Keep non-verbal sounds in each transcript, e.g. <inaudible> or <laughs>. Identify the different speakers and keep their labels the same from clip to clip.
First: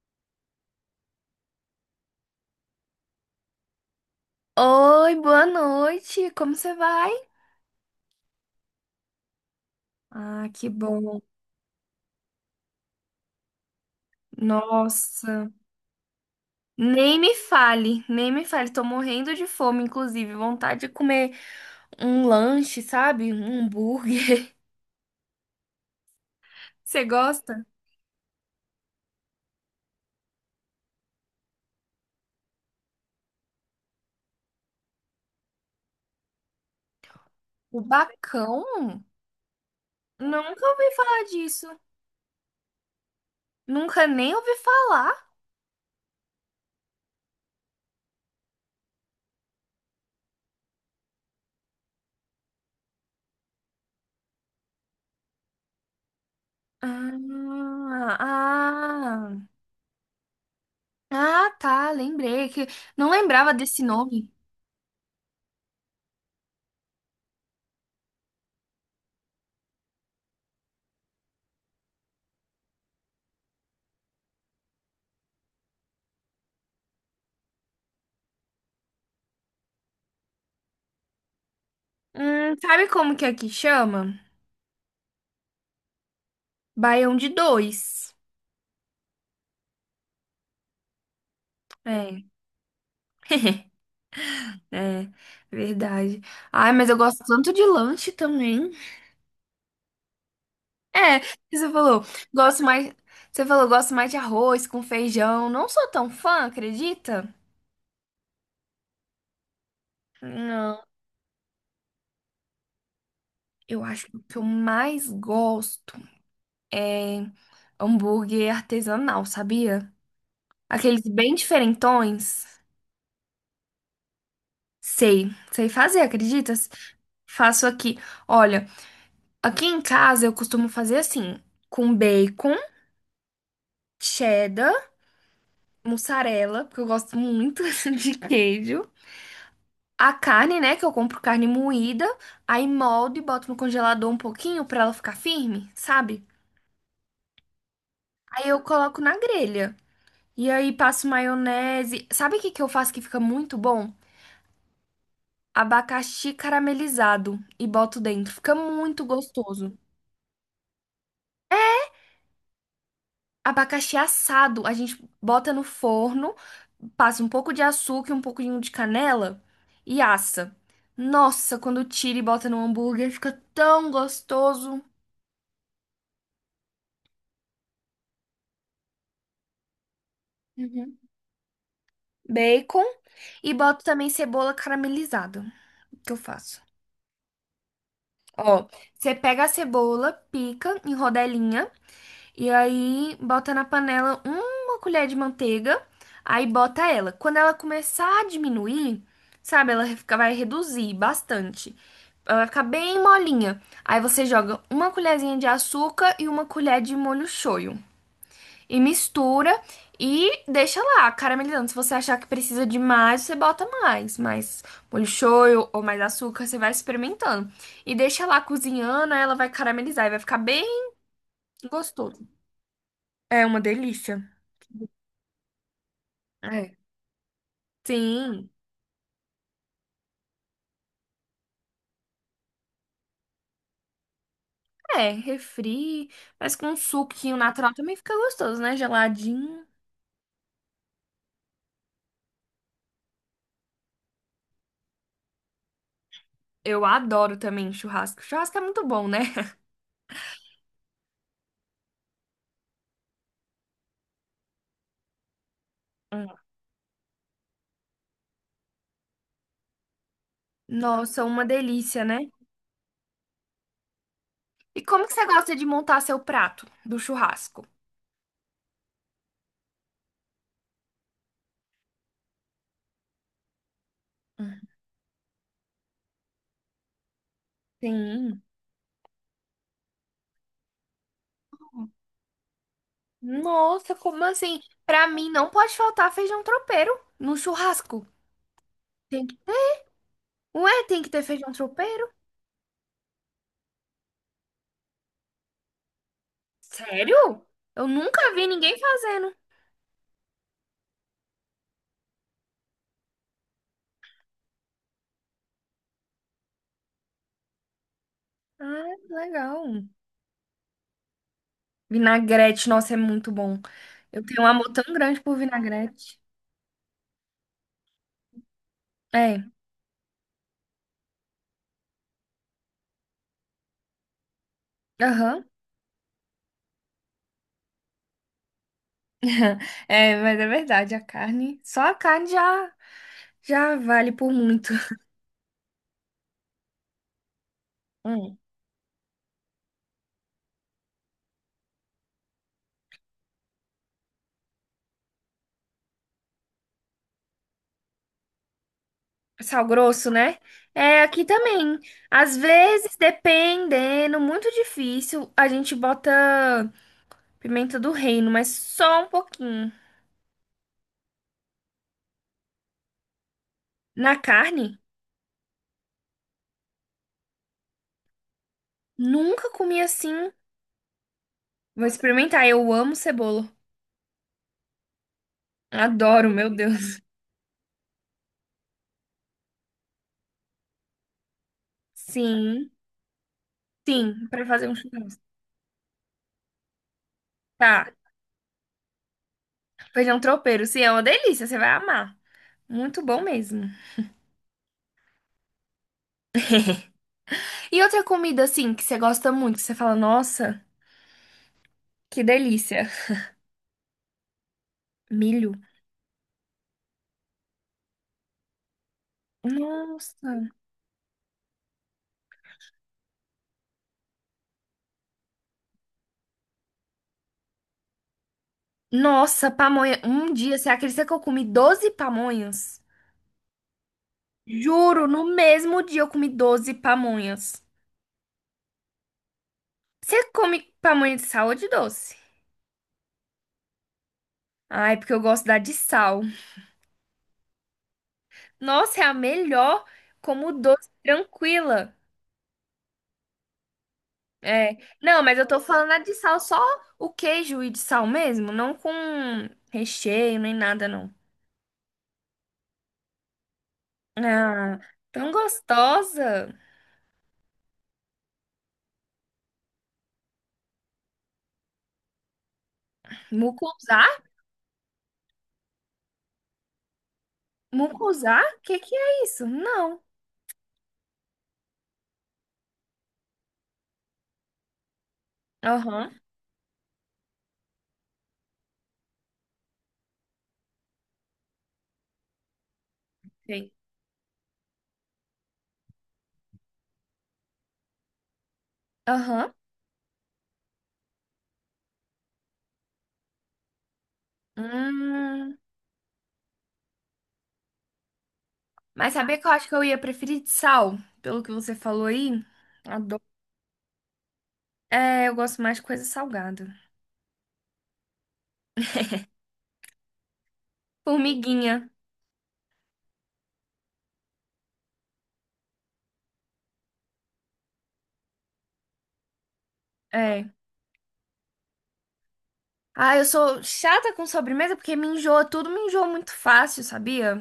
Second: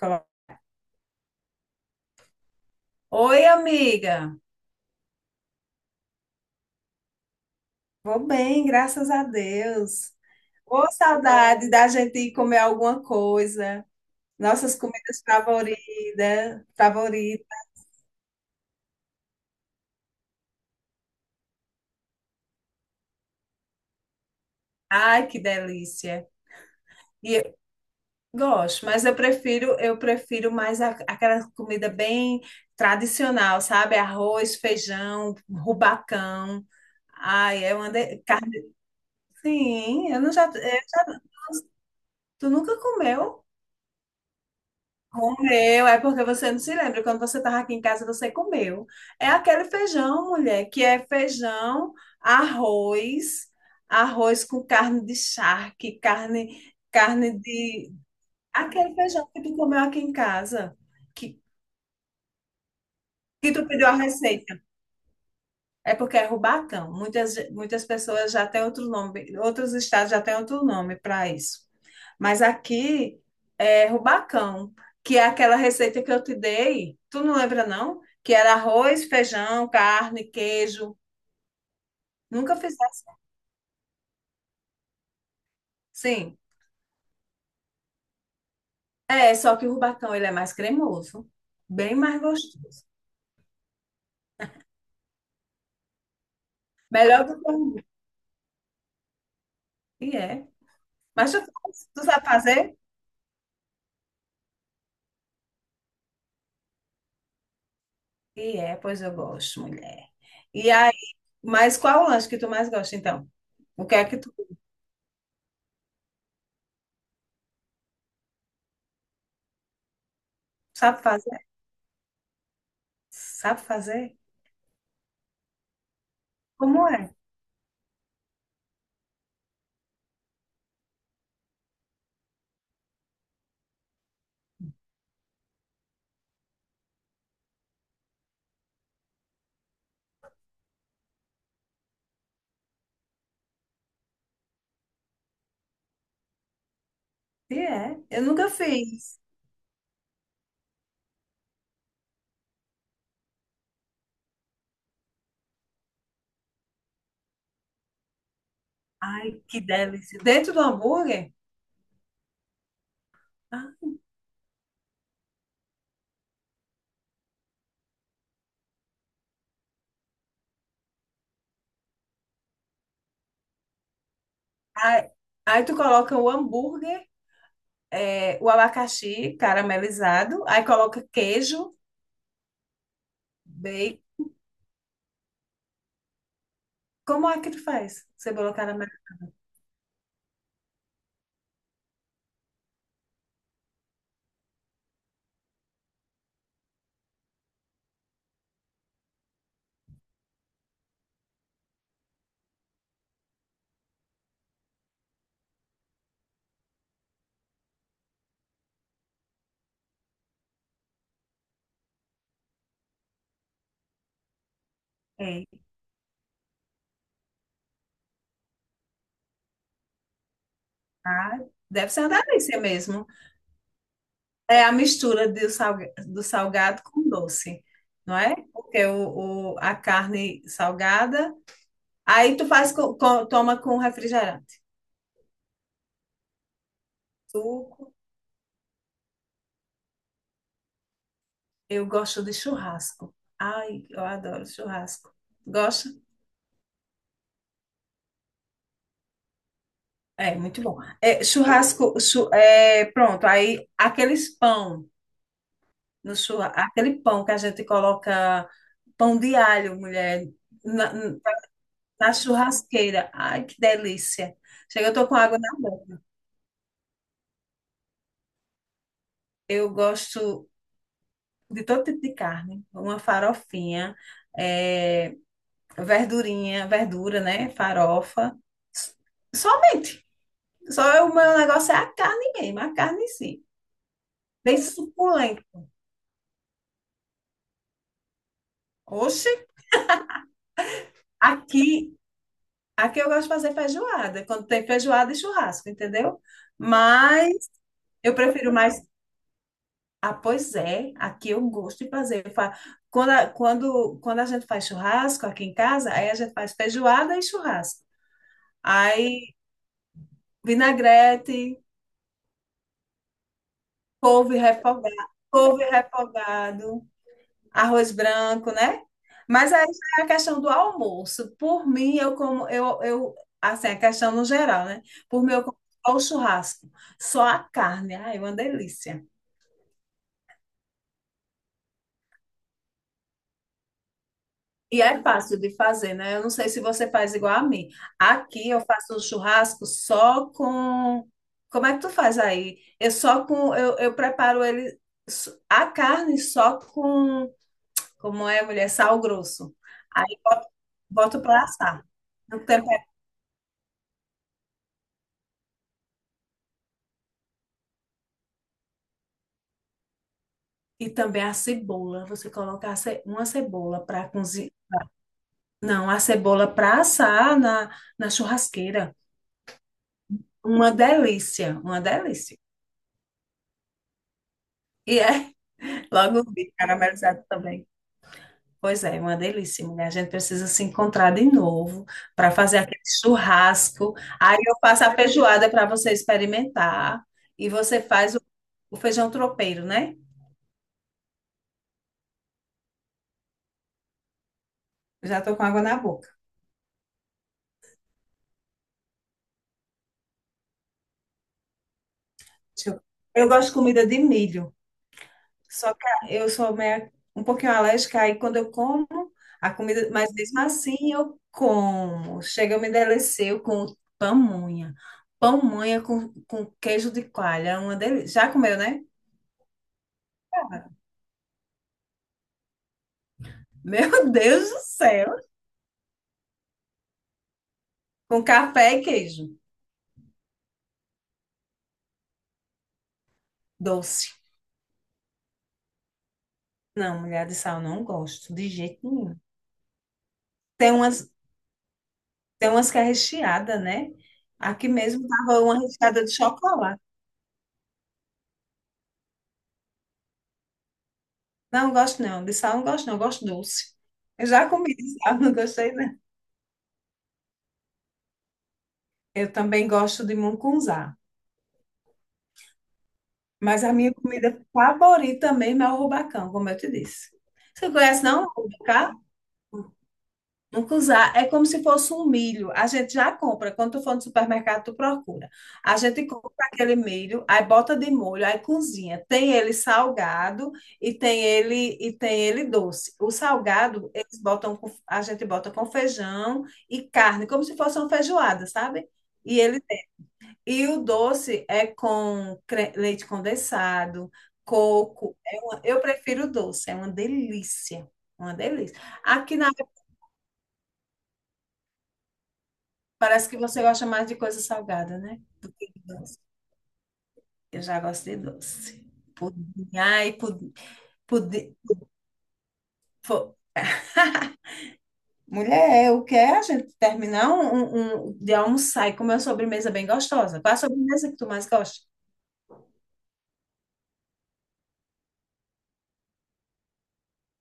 Speaker 1: Coloca- Oi, amiga.
Speaker 2: Oi, boa noite. Como você vai?
Speaker 1: Vou bem, graças a Deus.
Speaker 2: Ah, que
Speaker 1: Ô,
Speaker 2: bom.
Speaker 1: saudade da gente ir comer alguma coisa. Nossas comidas
Speaker 2: Nossa.
Speaker 1: favoritas,
Speaker 2: Nem me
Speaker 1: favoritas.
Speaker 2: fale, nem me fale. Tô morrendo de fome, inclusive. Vontade de comer um lanche, sabe? Um hambúrguer.
Speaker 1: Ai, que delícia.
Speaker 2: <laughs> Você
Speaker 1: E eu
Speaker 2: gosta?
Speaker 1: gosto, mas eu prefiro mais aquela comida bem tradicional, sabe? Arroz, feijão, rubacão. Ai, é
Speaker 2: O
Speaker 1: uma carne.
Speaker 2: bacão?
Speaker 1: Sim, eu não já, eu
Speaker 2: Nunca ouvi
Speaker 1: já-
Speaker 2: falar disso.
Speaker 1: tu nunca comeu?
Speaker 2: Nunca nem ouvi falar.
Speaker 1: Meu, é porque você não se lembra. Quando você estava aqui em casa, você comeu. É aquele feijão, mulher, que é feijão, arroz, arroz com carne de charque, carne de.
Speaker 2: Ah,
Speaker 1: Aquele feijão que
Speaker 2: ah,
Speaker 1: tu comeu aqui em casa, que,
Speaker 2: ah, tá. Lembrei que não lembrava
Speaker 1: que tu
Speaker 2: desse
Speaker 1: pediu a
Speaker 2: nome.
Speaker 1: receita. É porque é Rubatão. Muitas pessoas já têm outro nome, outros estados já têm outro nome para isso. Mas aqui é Rubacão, que é aquela receita que eu te dei. Tu não lembra, não? Que era arroz, feijão, carne, queijo. Nunca
Speaker 2: Sabe
Speaker 1: fizesse
Speaker 2: como que aqui chama?
Speaker 1: assim.
Speaker 2: Baião de dois.
Speaker 1: É, só que o Rubacão ele é mais cremoso, bem mais
Speaker 2: É.
Speaker 1: gostoso.
Speaker 2: <laughs> É, verdade. Ai, mas eu gosto
Speaker 1: Melhor do que
Speaker 2: tanto
Speaker 1: o.
Speaker 2: de
Speaker 1: Rubi.
Speaker 2: lanche também.
Speaker 1: E é.
Speaker 2: É,
Speaker 1: Mas
Speaker 2: você
Speaker 1: tu
Speaker 2: falou,
Speaker 1: sabe
Speaker 2: gosto
Speaker 1: fazer?
Speaker 2: mais. Você falou, gosto mais de arroz com feijão. Não sou tão fã, acredita?
Speaker 1: E é, pois eu gosto, mulher. E
Speaker 2: Não,
Speaker 1: Mas qual o lanche que tu mais gosta, então?
Speaker 2: eu
Speaker 1: O que é
Speaker 2: acho que
Speaker 1: que
Speaker 2: o
Speaker 1: tu
Speaker 2: que eu mais gosto é hambúrguer artesanal, sabia?
Speaker 1: sabe
Speaker 2: Aqueles bem
Speaker 1: fazer?
Speaker 2: diferentões.
Speaker 1: Sabe fazer?
Speaker 2: Sei, sei fazer, acreditas?
Speaker 1: Como é?
Speaker 2: Faço aqui. Olha, aqui em casa eu costumo fazer assim, com bacon, cheddar, mussarela, porque eu gosto muito <laughs> de queijo. A carne, né, que eu compro carne moída, aí moldo e boto no congelador um pouquinho pra ela ficar firme, sabe?
Speaker 1: Se é? Eu
Speaker 2: Aí
Speaker 1: nunca
Speaker 2: eu coloco na
Speaker 1: fiz.
Speaker 2: grelha. E aí passo maionese. Sabe o que que eu faço que fica muito bom? Abacaxi caramelizado e boto dentro. Fica muito
Speaker 1: Ai, que
Speaker 2: gostoso.
Speaker 1: delícia. Dentro do hambúrguer? Ah,
Speaker 2: Abacaxi assado, a gente bota no forno, passa um pouco de açúcar e um pouquinho de canela e assa. Nossa, quando tira e bota no hambúrguer, fica tão gostoso.
Speaker 1: Aí, aí tu coloca o hambúrguer, é, o abacaxi caramelizado, aí
Speaker 2: Uhum.
Speaker 1: coloca queijo,
Speaker 2: Bacon e boto
Speaker 1: bacon.
Speaker 2: também cebola caramelizada, que eu faço.
Speaker 1: Como é que tu faz? Cebola
Speaker 2: Ó, você
Speaker 1: caramelizada.
Speaker 2: pega a cebola, pica em rodelinha. E aí bota na panela uma colher de manteiga, aí bota ela. Quando ela começar a diminuir, sabe, ela fica- vai reduzir bastante. Ela vai ficar bem molinha. Aí você joga uma colherzinha de açúcar e uma colher de molho shoyu. E mistura e deixa lá caramelizando. Se você achar que precisa de mais, você bota mais. Mais molho
Speaker 1: É,
Speaker 2: shoyu ou mais açúcar, você vai experimentando. E deixa lá cozinhando, aí ela vai caramelizar e vai ficar bem
Speaker 1: ah, deve ser uma
Speaker 2: gostoso.
Speaker 1: delícia mesmo.
Speaker 2: É uma delícia.
Speaker 1: É a mistura do, do
Speaker 2: É.
Speaker 1: salgado com doce, não é?
Speaker 2: Sim.
Speaker 1: Porque a carne salgada. Aí tu faz toma com refrigerante.
Speaker 2: É, refri, mas com um suquinho natural
Speaker 1: Suco.
Speaker 2: também fica gostoso, né? Geladinho.
Speaker 1: Eu gosto de churrasco. Ai, eu adoro churrasco. Gosta?
Speaker 2: Eu adoro também churrasco. Churrasco é muito bom, né?
Speaker 1: É, muito bom. É, é, pronto. Aí aqueles pão no
Speaker 2: Hum. <laughs>
Speaker 1: churrasco, aquele pão que a gente coloca pão de alho, mulher, na,
Speaker 2: Nossa, uma delícia,
Speaker 1: na
Speaker 2: né?
Speaker 1: churrasqueira. Ai, que delícia.
Speaker 2: E
Speaker 1: Chega, eu tô
Speaker 2: como que
Speaker 1: com
Speaker 2: você
Speaker 1: água na
Speaker 2: gosta de montar
Speaker 1: boca.
Speaker 2: seu prato do churrasco?
Speaker 1: Eu gosto de todo tipo de carne. Uma farofinha.
Speaker 2: Hum.
Speaker 1: é, verdurinha, verdura, né? Farofa.
Speaker 2: Sim.
Speaker 1: Somente. Só o meu negócio é a carne mesmo, a carne em si.
Speaker 2: Nossa, como
Speaker 1: Bem
Speaker 2: assim? Pra mim
Speaker 1: suculenta.
Speaker 2: não pode faltar feijão tropeiro no churrasco. Tem
Speaker 1: Oxe,
Speaker 2: que ter. Ué, tem que ter feijão
Speaker 1: aqui,
Speaker 2: tropeiro?
Speaker 1: aqui eu gosto de fazer feijoada, quando tem feijoada e churrasco, entendeu?
Speaker 2: Sério?
Speaker 1: Mas
Speaker 2: Eu
Speaker 1: eu
Speaker 2: nunca vi
Speaker 1: prefiro
Speaker 2: ninguém
Speaker 1: mais.
Speaker 2: fazendo.
Speaker 1: Ah, pois é, aqui eu gosto de fazer. Quando quando a gente faz churrasco aqui em casa, aí a gente faz feijoada e churrasco.
Speaker 2: Ah, que
Speaker 1: Aí
Speaker 2: legal.
Speaker 1: vinagrete,
Speaker 2: Vinagrete, nossa, é muito bom. Eu
Speaker 1: couve
Speaker 2: tenho um amor tão
Speaker 1: refogado,
Speaker 2: grande por
Speaker 1: couve
Speaker 2: vinagrete.
Speaker 1: refogado. Arroz branco, né?
Speaker 2: É,
Speaker 1: Mas aí já é a questão do almoço. Por mim, eu como, eu, assim, a questão no geral, né? Por mim, eu
Speaker 2: aham.
Speaker 1: como só o churrasco, só a carne. Ai, é uma delícia.
Speaker 2: <laughs> É, mas é verdade, a carne, só a carne já vale por muito.
Speaker 1: E é fácil de fazer, né? Eu não sei se você faz igual a mim.
Speaker 2: Hum,
Speaker 1: Aqui eu faço o churrasco só com. Como é que tu faz aí? Eu só com. Eu preparo ele. A carne só com. Como é, mulher? Sal grosso.
Speaker 2: Sal
Speaker 1: Aí
Speaker 2: grosso, né?
Speaker 1: boto,
Speaker 2: É,
Speaker 1: boto
Speaker 2: aqui
Speaker 1: para
Speaker 2: também.
Speaker 1: assar.
Speaker 2: Às
Speaker 1: Não tem
Speaker 2: vezes, dependendo, muito difícil, a gente bota pimenta do reino, mas só um pouquinho.
Speaker 1: E também a cebola. Você coloca a uma cebola para
Speaker 2: Na
Speaker 1: cozinhar.
Speaker 2: carne,
Speaker 1: Não, a cebola para assar na churrasqueira.
Speaker 2: nunca comi assim.
Speaker 1: Uma delícia, uma
Speaker 2: Vou
Speaker 1: delícia.
Speaker 2: experimentar, eu amo cebola.
Speaker 1: E é <laughs> logo
Speaker 2: Adoro, meu
Speaker 1: vi
Speaker 2: Deus.
Speaker 1: caramelizado também. Pois é, uma delícia, mulher. A gente precisa se encontrar de novo para fazer
Speaker 2: Sim.
Speaker 1: aquele churrasco.
Speaker 2: Sim,
Speaker 1: Aí
Speaker 2: pra
Speaker 1: eu
Speaker 2: fazer um
Speaker 1: faço a
Speaker 2: churrasco.
Speaker 1: feijoada para você experimentar. E você
Speaker 2: Tá.
Speaker 1: faz o feijão tropeiro, né?
Speaker 2: Feijão tropeiro, sim, é uma delícia, você vai amar. Muito bom mesmo.
Speaker 1: Já estou com água na boca.
Speaker 2: E outra comida, assim, que você gosta muito, que você fala, nossa, que
Speaker 1: Deixa
Speaker 2: delícia.
Speaker 1: Eu gosto de comida de milho.
Speaker 2: Milho.
Speaker 1: Só que eu sou meio, um pouquinho alérgica, aí quando eu como a comida, mas
Speaker 2: Nossa.
Speaker 1: mesmo assim eu como. Chega, eu me deleceu com pamonha. Pamonha com queijo de coalha, é uma delícia. Já comeu, né?
Speaker 2: Nossa, pamonha. Um dia, você acredita que eu comi 12 pamonhas?
Speaker 1: <laughs> Meu Deus do
Speaker 2: Juro,
Speaker 1: céu!
Speaker 2: no mesmo dia eu comi 12 pamonhas.
Speaker 1: Com café e queijo.
Speaker 2: Você come pamonha de sal ou de doce?
Speaker 1: Doce.
Speaker 2: Ai, porque eu gosto da de sal.
Speaker 1: Não, mulher, de sal, não gosto, de jeito
Speaker 2: Nossa, é a
Speaker 1: nenhum.
Speaker 2: melhor como
Speaker 1: Tem
Speaker 2: doce
Speaker 1: umas,
Speaker 2: tranquila.
Speaker 1: tem umas que é recheada, né? Aqui
Speaker 2: É.
Speaker 1: mesmo
Speaker 2: Não, mas
Speaker 1: tava
Speaker 2: eu tô
Speaker 1: uma
Speaker 2: falando a
Speaker 1: recheada de
Speaker 2: de sal, só
Speaker 1: chocolate.
Speaker 2: o queijo e de sal mesmo, não com recheio nem nada, não.
Speaker 1: Não, gosto não, de sal não gosto não, gosto doce. Eu já comi
Speaker 2: Ah,
Speaker 1: de sal, <laughs>
Speaker 2: tão
Speaker 1: não gostei, né?
Speaker 2: gostosa.
Speaker 1: Eu também gosto de mungunzá, mas a minha
Speaker 2: Mucuzá?
Speaker 1: comida favorita mesmo é o rubacão, como eu te disse. Você conhece, não? O
Speaker 2: Mucuzá? O que
Speaker 1: Rubacá?
Speaker 2: que é isso? Não.
Speaker 1: Mungunzá é como se fosse um milho. A gente já compra. Quando tu for no supermercado, tu procura. A gente
Speaker 2: Aham,
Speaker 1: compra aquele milho, aí bota de molho, aí cozinha. Tem ele salgado e tem ele doce. O
Speaker 2: sei.
Speaker 1: salgado, a gente bota com feijão e carne, como se fosse uma feijoada, sabe? E
Speaker 2: Aham.
Speaker 1: ele E o doce é com leite condensado, coco. É
Speaker 2: Hum,
Speaker 1: uma- eu prefiro doce, é uma delícia. Uma delícia.
Speaker 2: mas
Speaker 1: Aqui
Speaker 2: sabia que eu
Speaker 1: na
Speaker 2: acho que eu ia preferir de sal, pelo que você falou aí? Adoro.
Speaker 1: parece que você gosta mais de coisa salgada, né?
Speaker 2: É, eu
Speaker 1: Que
Speaker 2: gosto
Speaker 1: de
Speaker 2: mais de coisa
Speaker 1: doce.
Speaker 2: salgada.
Speaker 1: Eu já gosto de doce. Pudim, ai, pudim, pudim.
Speaker 2: Formiguinha.
Speaker 1: Pô. <laughs> Mulher, eu quero a gente terminar de almoçar e comer uma sobremesa bem gostosa.
Speaker 2: É.
Speaker 1: Qual a sobremesa que tu mais gosta?
Speaker 2: Ah, eu sou chata com sobremesa porque me enjoa tudo, me enjoa muito fácil, sabia?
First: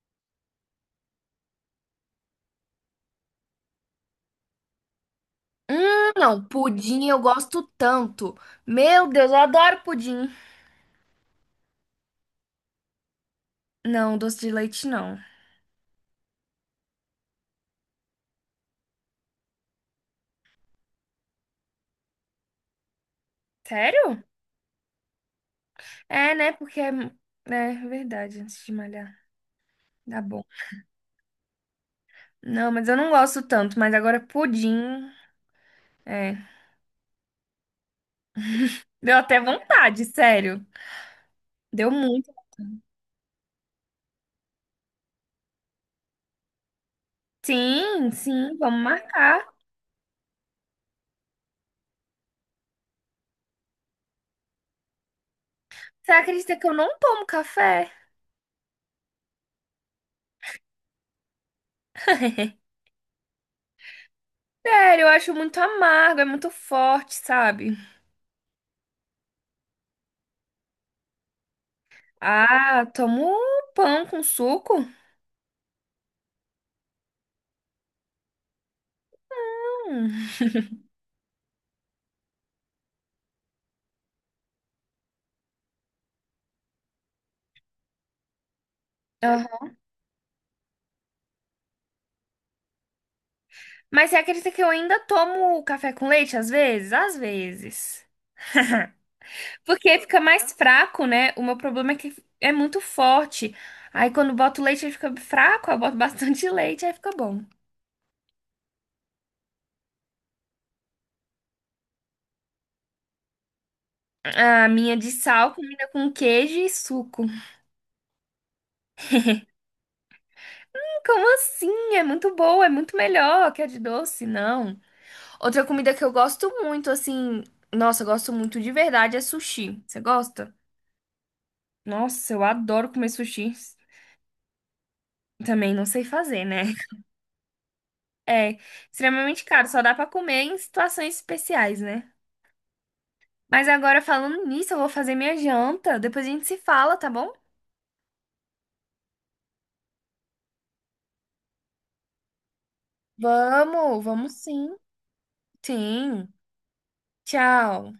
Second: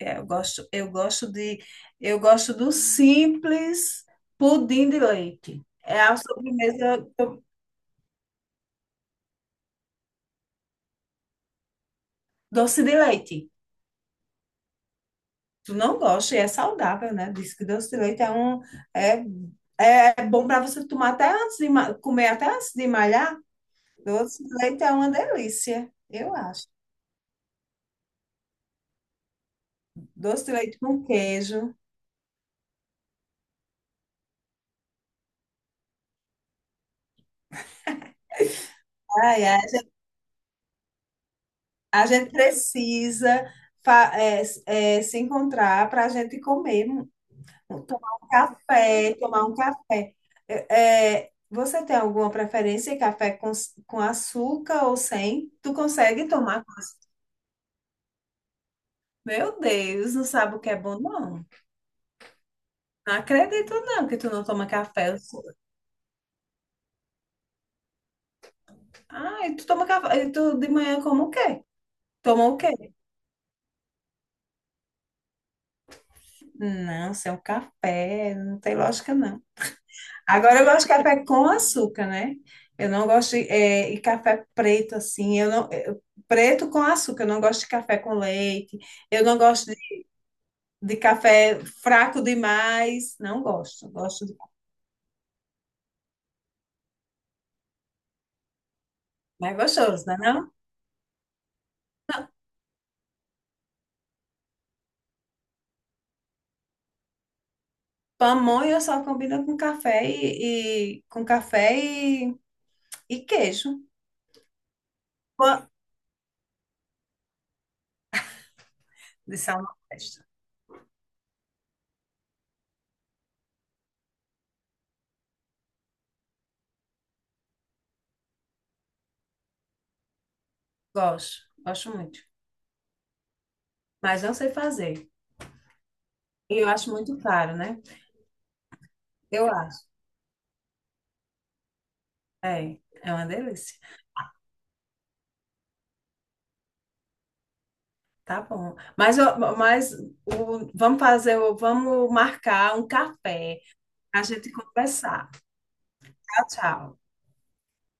Speaker 1: Eu gosto, eu gosto do simples pudim de leite. É
Speaker 2: Hum,
Speaker 1: a
Speaker 2: não,
Speaker 1: sobremesa
Speaker 2: pudim eu gosto tanto. Meu Deus, eu adoro pudim.
Speaker 1: doce de leite.
Speaker 2: Não, doce de leite não.
Speaker 1: Tu não gosta e é saudável, né? Diz que doce de leite é, é bom para você tomar até antes de comer até antes de malhar.
Speaker 2: Sério?
Speaker 1: Doce de leite é uma delícia,
Speaker 2: É,
Speaker 1: eu
Speaker 2: né?
Speaker 1: acho.
Speaker 2: Porque é, né, é verdade, antes de malhar. Dá bom.
Speaker 1: Doce de leite com queijo.
Speaker 2: Não, mas eu não gosto tanto, mas agora pudim. É. Deu até
Speaker 1: Ai, ai.
Speaker 2: vontade, sério. Deu
Speaker 1: A
Speaker 2: muito.
Speaker 1: gente precisa fa- é, é, se encontrar para a gente comer.
Speaker 2: Sim,
Speaker 1: Tomar um
Speaker 2: sim, vamos
Speaker 1: café, tomar
Speaker 2: marcar.
Speaker 1: um café. Você tem alguma preferência em café com açúcar ou sem? Tu
Speaker 2: Você
Speaker 1: consegue
Speaker 2: acredita
Speaker 1: tomar?
Speaker 2: que eu não tomo café?
Speaker 1: Meu Deus, não sabe o que é bom, não.
Speaker 2: <laughs>
Speaker 1: Não acredito, não, que tu não toma
Speaker 2: Sério, eu
Speaker 1: café. Eu
Speaker 2: acho
Speaker 1: sou-
Speaker 2: muito amargo, é muito forte, sabe?
Speaker 1: Ah, e tu toma café. E tu de manhã como o quê? Toma o quê?
Speaker 2: Ah, tomo pão com suco.
Speaker 1: Não, sem o café, não tem lógica, não.
Speaker 2: Hum.
Speaker 1: Agora eu gosto de café com açúcar, né? Eu não gosto de, é, e café preto assim. Eu não eu- preto com açúcar. Eu não gosto de café com leite. Eu não gosto de café fraco demais. Não gosto.
Speaker 2: Mas você
Speaker 1: Gosto de
Speaker 2: acredita que eu ainda tomo café com leite às vezes? Às vezes.
Speaker 1: mais
Speaker 2: Porque
Speaker 1: gostoso, né?
Speaker 2: fica mais
Speaker 1: Não?
Speaker 2: fraco, né? O meu problema é que é muito forte. Aí quando boto leite ele fica fraco, aí eu boto bastante <laughs> leite, aí fica bom.
Speaker 1: Pamonha só combina com café com café e queijo.
Speaker 2: A minha de sal
Speaker 1: Pã-
Speaker 2: combina com queijo e suco.
Speaker 1: De sal na festa.
Speaker 2: Como assim? É muito boa, é muito melhor que a de doce, não. Outra comida que eu gosto muito, assim, nossa, eu gosto muito de verdade é sushi. Você gosta?
Speaker 1: Gosto. Gosto muito.
Speaker 2: Nossa, eu adoro comer sushi.
Speaker 1: Mas não sei fazer.
Speaker 2: Também não sei fazer,
Speaker 1: E
Speaker 2: né?
Speaker 1: eu acho muito caro, né?
Speaker 2: É, extremamente
Speaker 1: Eu
Speaker 2: caro, só
Speaker 1: acho.
Speaker 2: dá pra comer em situações especiais, né?
Speaker 1: É, é uma
Speaker 2: Mas
Speaker 1: delícia.
Speaker 2: agora falando nisso, eu vou fazer minha janta, depois a gente se fala, tá bom?
Speaker 1: Tá bom. Mas, ó, mas vamos fazer, vamos marcar um café
Speaker 2: Vamos,
Speaker 1: para a
Speaker 2: vamos
Speaker 1: gente
Speaker 2: sim.
Speaker 1: conversar.
Speaker 2: Sim.
Speaker 1: Tchau, tchau.
Speaker 2: Tchau.